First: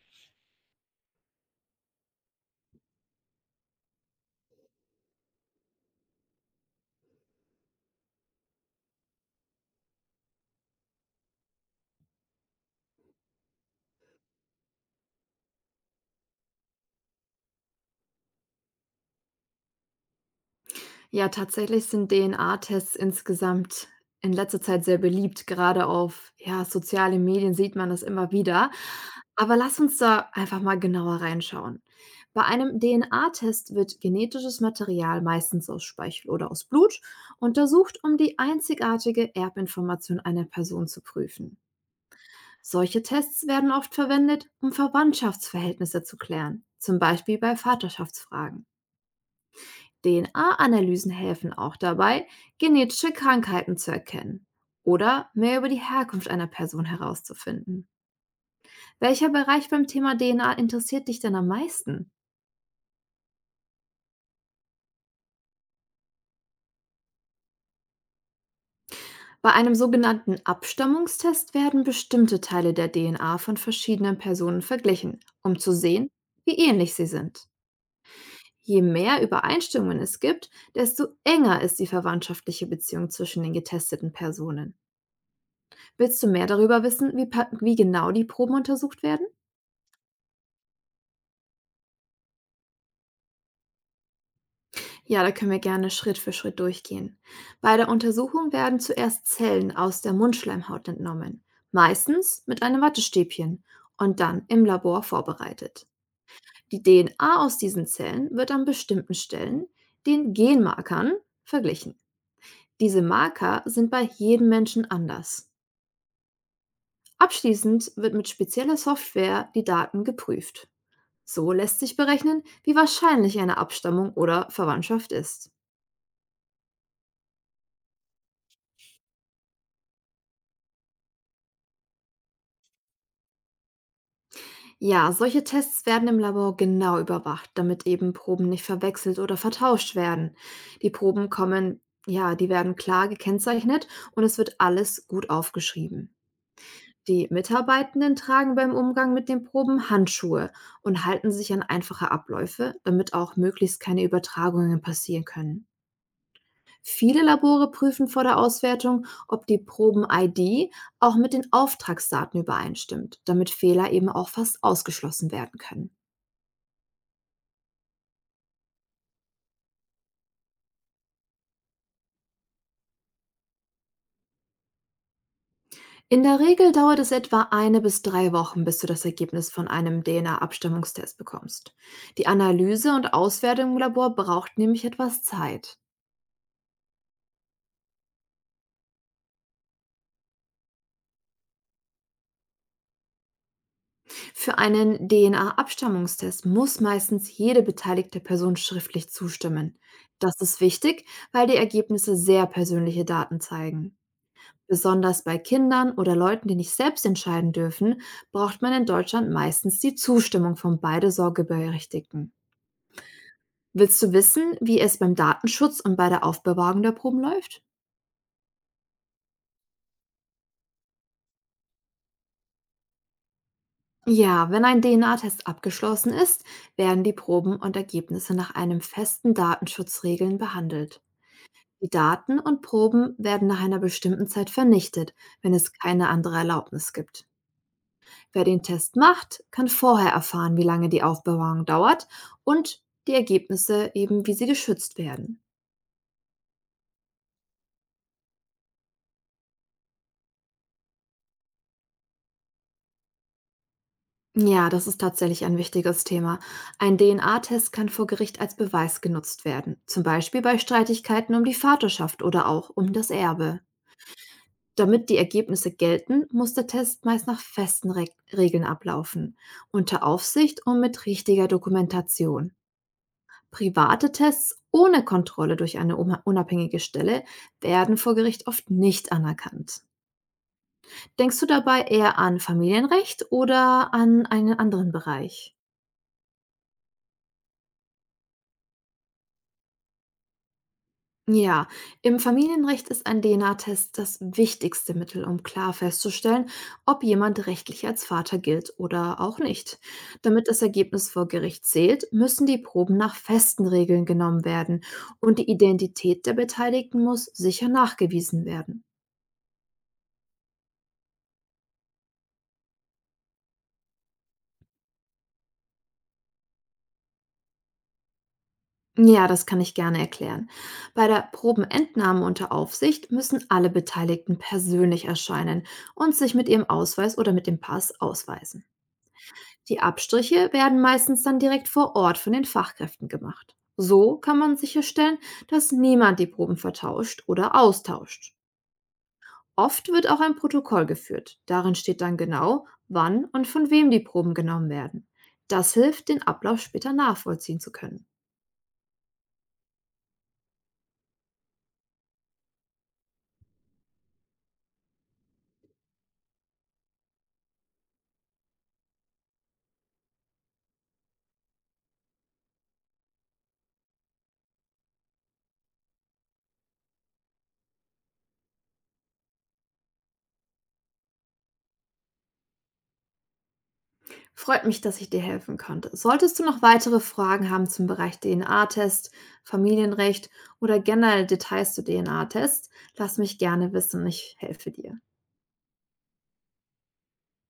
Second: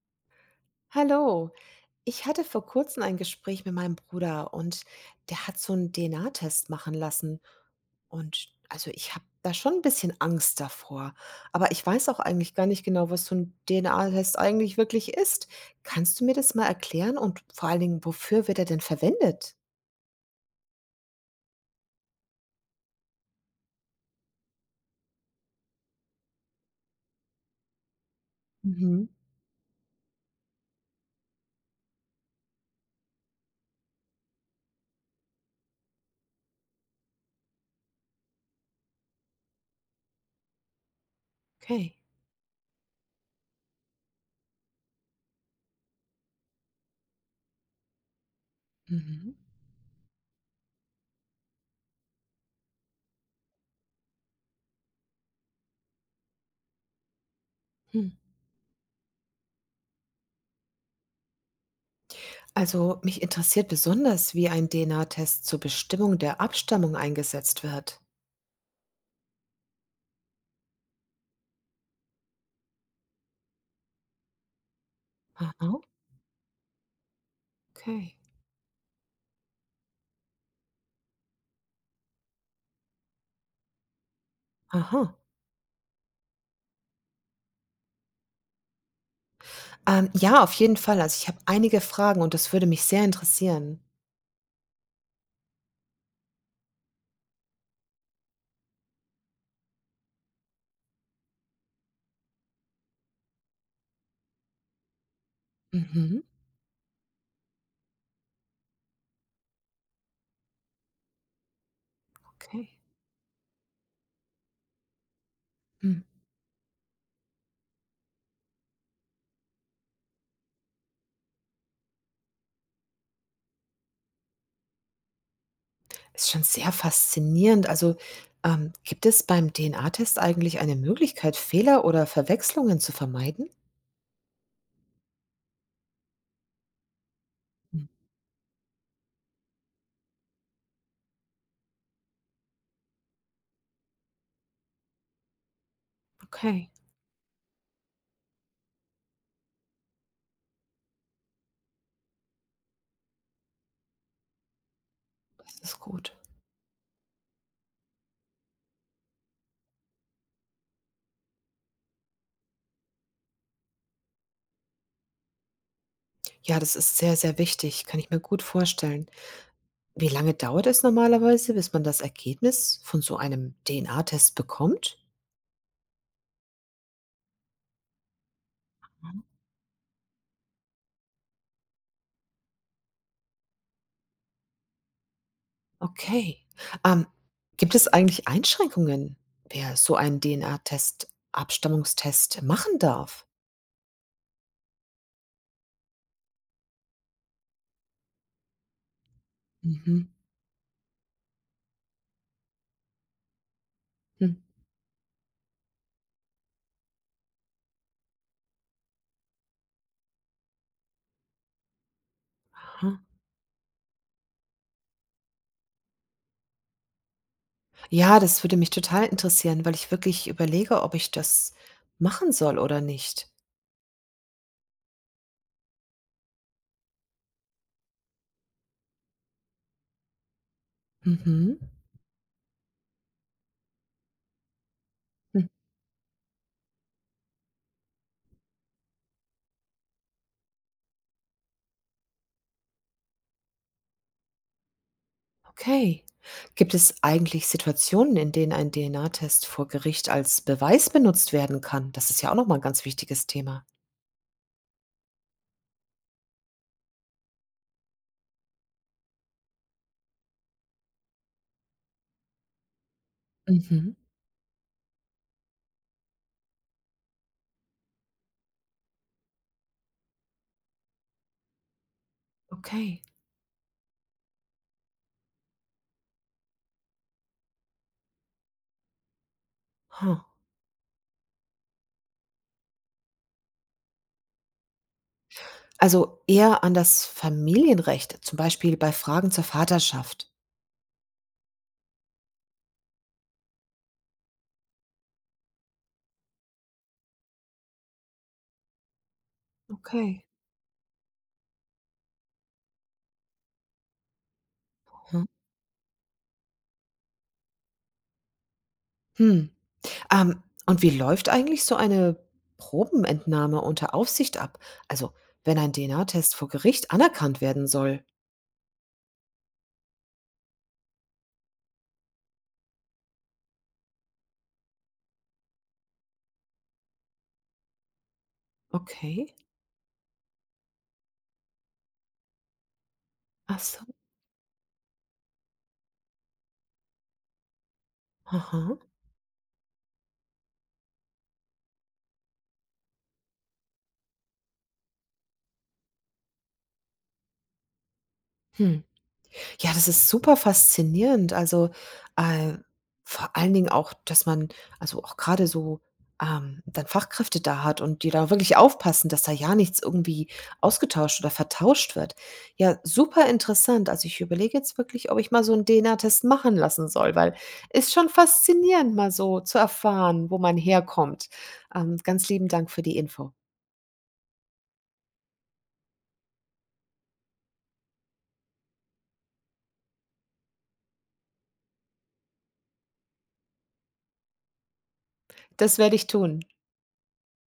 Hallo, ich hatte vor kurzem ein Gespräch mit meinem Bruder und der hat so einen DNA-Test machen lassen. Und also ich habe da schon ein bisschen Angst davor. Aber ich weiß auch eigentlich gar nicht genau, was so ein DNA-Test eigentlich wirklich ist. Kannst du mir das mal erklären und vor allen Dingen, wofür wird er denn verwendet? Ja, tatsächlich sind DNA-Tests insgesamt in letzter Zeit sehr beliebt. Gerade auf, ja, sozialen Medien sieht man das immer wieder. Mhm. Aber lass uns da einfach mal genauer reinschauen. Bei einem DNA-Test wird genetisches Material meistens aus Speichel oder aus Blut untersucht, um die einzigartige Erbinformation einer Person zu prüfen. Okay. Solche Tests werden oft verwendet, um Verwandtschaftsverhältnisse zu klären, zum Beispiel bei Vaterschaftsfragen. Mhm. DNA-Analysen helfen auch dabei, genetische Krankheiten zu erkennen oder mehr über die Herkunft einer Person herauszufinden. Hm. Welcher Bereich beim Thema DNA interessiert dich denn am meisten? Also mich interessiert besonders, wie ein DNA-Test zur Bestimmung der Abstammung eingesetzt wird. Bei einem sogenannten Abstammungstest werden bestimmte Teile der DNA von verschiedenen Personen verglichen, um zu Aha, sehen, wie ähnlich sie sind. okay. Je mehr Übereinstimmungen es gibt, desto enger ist die verwandtschaftliche Beziehung zwischen den getesteten Personen. Aha. Willst du mehr darüber wissen, wie, wie genau die Proben untersucht werden? Ja, auf jeden Fall. Also, ich habe einige Fragen und das würde mich sehr interessieren. Ja, da können wir gerne Schritt für Schritt durchgehen. Bei der Untersuchung werden zuerst Zellen aus der Mundschleimhaut entnommen, meistens mit einem Wattestäbchen und dann im Labor vorbereitet. Mhm. Die DNA aus diesen Zellen wird an bestimmten Stellen, den Genmarkern, verglichen. Okay. Diese Marker sind bei jedem Menschen anders. Hm. Abschließend wird mit spezieller Software die Daten geprüft. So lässt sich berechnen, wie wahrscheinlich eine Abstammung oder Verwandtschaft ist. Ist schon sehr faszinierend. Also, gibt es beim DNA-Test eigentlich eine Möglichkeit, Fehler oder Verwechslungen zu vermeiden? Ja, solche Tests werden im Labor genau überwacht, Hm, damit eben Proben nicht verwechselt oder vertauscht werden. Die Proben kommen, ja, die werden klar gekennzeichnet und es wird alles gut aufgeschrieben. okay, Die Mitarbeitenden tragen beim Umgang mit den Proben Handschuhe und halten sich an einfache Abläufe, damit auch möglichst keine Übertragungen passieren können. das ist gut. Viele Labore prüfen vor der Auswertung, ob die Proben-ID auch mit den Auftragsdaten übereinstimmt, damit Fehler eben auch fast ausgeschlossen werden können. Ja, das ist sehr, sehr wichtig. Kann ich mir gut vorstellen. Wie lange dauert es normalerweise, bis man das Ergebnis von so einem DNA-Test bekommt? In der Regel dauert es etwa eine bis 3 Wochen, bis du das Ergebnis von einem DNA-Abstammungstest bekommst. Die Analyse und Auswertung im Labor braucht nämlich etwas Zeit. Okay. Ähm, gibt es eigentlich Einschränkungen, wer so einen DNA-Test Abstammungstest machen darf? Für einen DNA-Abstammungstest muss meistens jede beteiligte Person schriftlich zustimmen. Mhm. Das ist wichtig, weil die Ergebnisse sehr persönliche Daten zeigen. Hm. Besonders bei Kindern oder Leuten, die nicht selbst entscheiden dürfen, braucht man in Deutschland meistens die Zustimmung von beide Sorgeberechtigten. Aha. Willst du wissen, wie es beim Datenschutz und bei der Aufbewahrung der Proben läuft? Ja, das würde mich total interessieren, weil ich wirklich überlege, ob ich das machen soll oder nicht. Ja, wenn ein DNA-Test abgeschlossen ist, werden die Proben und Ergebnisse nach einem festen Datenschutzregeln behandelt. Mhm. Die Daten und Proben werden nach einer bestimmten Zeit vernichtet, Hm. wenn es keine andere Erlaubnis gibt. Wer den Test macht, kann vorher erfahren, wie lange die Aufbewahrung dauert und die Ergebnisse eben, wie sie geschützt werden. Okay. Gibt es eigentlich Situationen, in denen ein DNA-Test vor Gericht als Beweis benutzt werden kann? Das ist ja auch nochmal ein ganz wichtiges Thema. Ja, das ist tatsächlich ein wichtiges Thema. Ein DNA-Test kann vor Gericht als Beweis genutzt werden, zum Beispiel bei Streitigkeiten um die Vaterschaft oder auch um das Erbe. Mhm. Damit die Ergebnisse gelten, muss der Test meist nach festen Regeln ablaufen, unter Aufsicht und mit richtiger Dokumentation. Okay. Private Tests ohne Kontrolle durch eine unabhängige Stelle werden vor Gericht oft nicht anerkannt. Ha. Denkst du dabei eher an Familienrecht oder an einen anderen Bereich? Also eher an das Familienrecht, zum Beispiel bei Fragen zur Vaterschaft. Ja, im Familienrecht ist ein DNA-Test das wichtigste Mittel, um klar festzustellen, ob jemand rechtlich als Vater gilt oder auch nicht. Okay. Damit das Ergebnis vor Gericht zählt, müssen die Proben nach festen Regeln genommen werden Mhm. und die Identität der Beteiligten muss sicher nachgewiesen werden. Hm. Und wie läuft eigentlich so eine Probenentnahme unter Aufsicht ab? Also, wenn ein DNA-Test vor Gericht anerkannt werden soll. Ja, das kann ich gerne erklären. Bei der Probenentnahme unter Aufsicht müssen alle Beteiligten persönlich erscheinen und sich mit ihrem Ausweis oder mit dem Pass ausweisen. Okay. Die Abstriche werden meistens dann direkt vor Ort von den Fachkräften gemacht. Ach so. So kann man sicherstellen, dass niemand die Proben vertauscht oder austauscht. Aha. Oft wird auch ein Protokoll geführt. Darin steht dann genau, wann und von wem die Proben genommen werden. Das hilft, den Ablauf später nachvollziehen zu können. Hm. Ja, das ist super faszinierend. Also, äh, vor allen Dingen auch, dass man also auch gerade so, dann Fachkräfte da hat und die da wirklich aufpassen, dass da ja nichts irgendwie ausgetauscht oder vertauscht wird. Ja, super interessant. Also, ich überlege jetzt wirklich, ob ich mal so einen D 'n DNA-Test machen lassen soll, weil ist schon faszinierend, mal so zu erfahren, wo man herkommt. Ganz lieben Dank für die Info. Freut mich, dass ich dir helfen konnte. Solltest du noch weitere Fragen haben zum Bereich DNA-Test, Familienrecht oder generell Details zu DNA-Tests, lass mich gerne wissen, ich helfe dir. Das werde ich tun.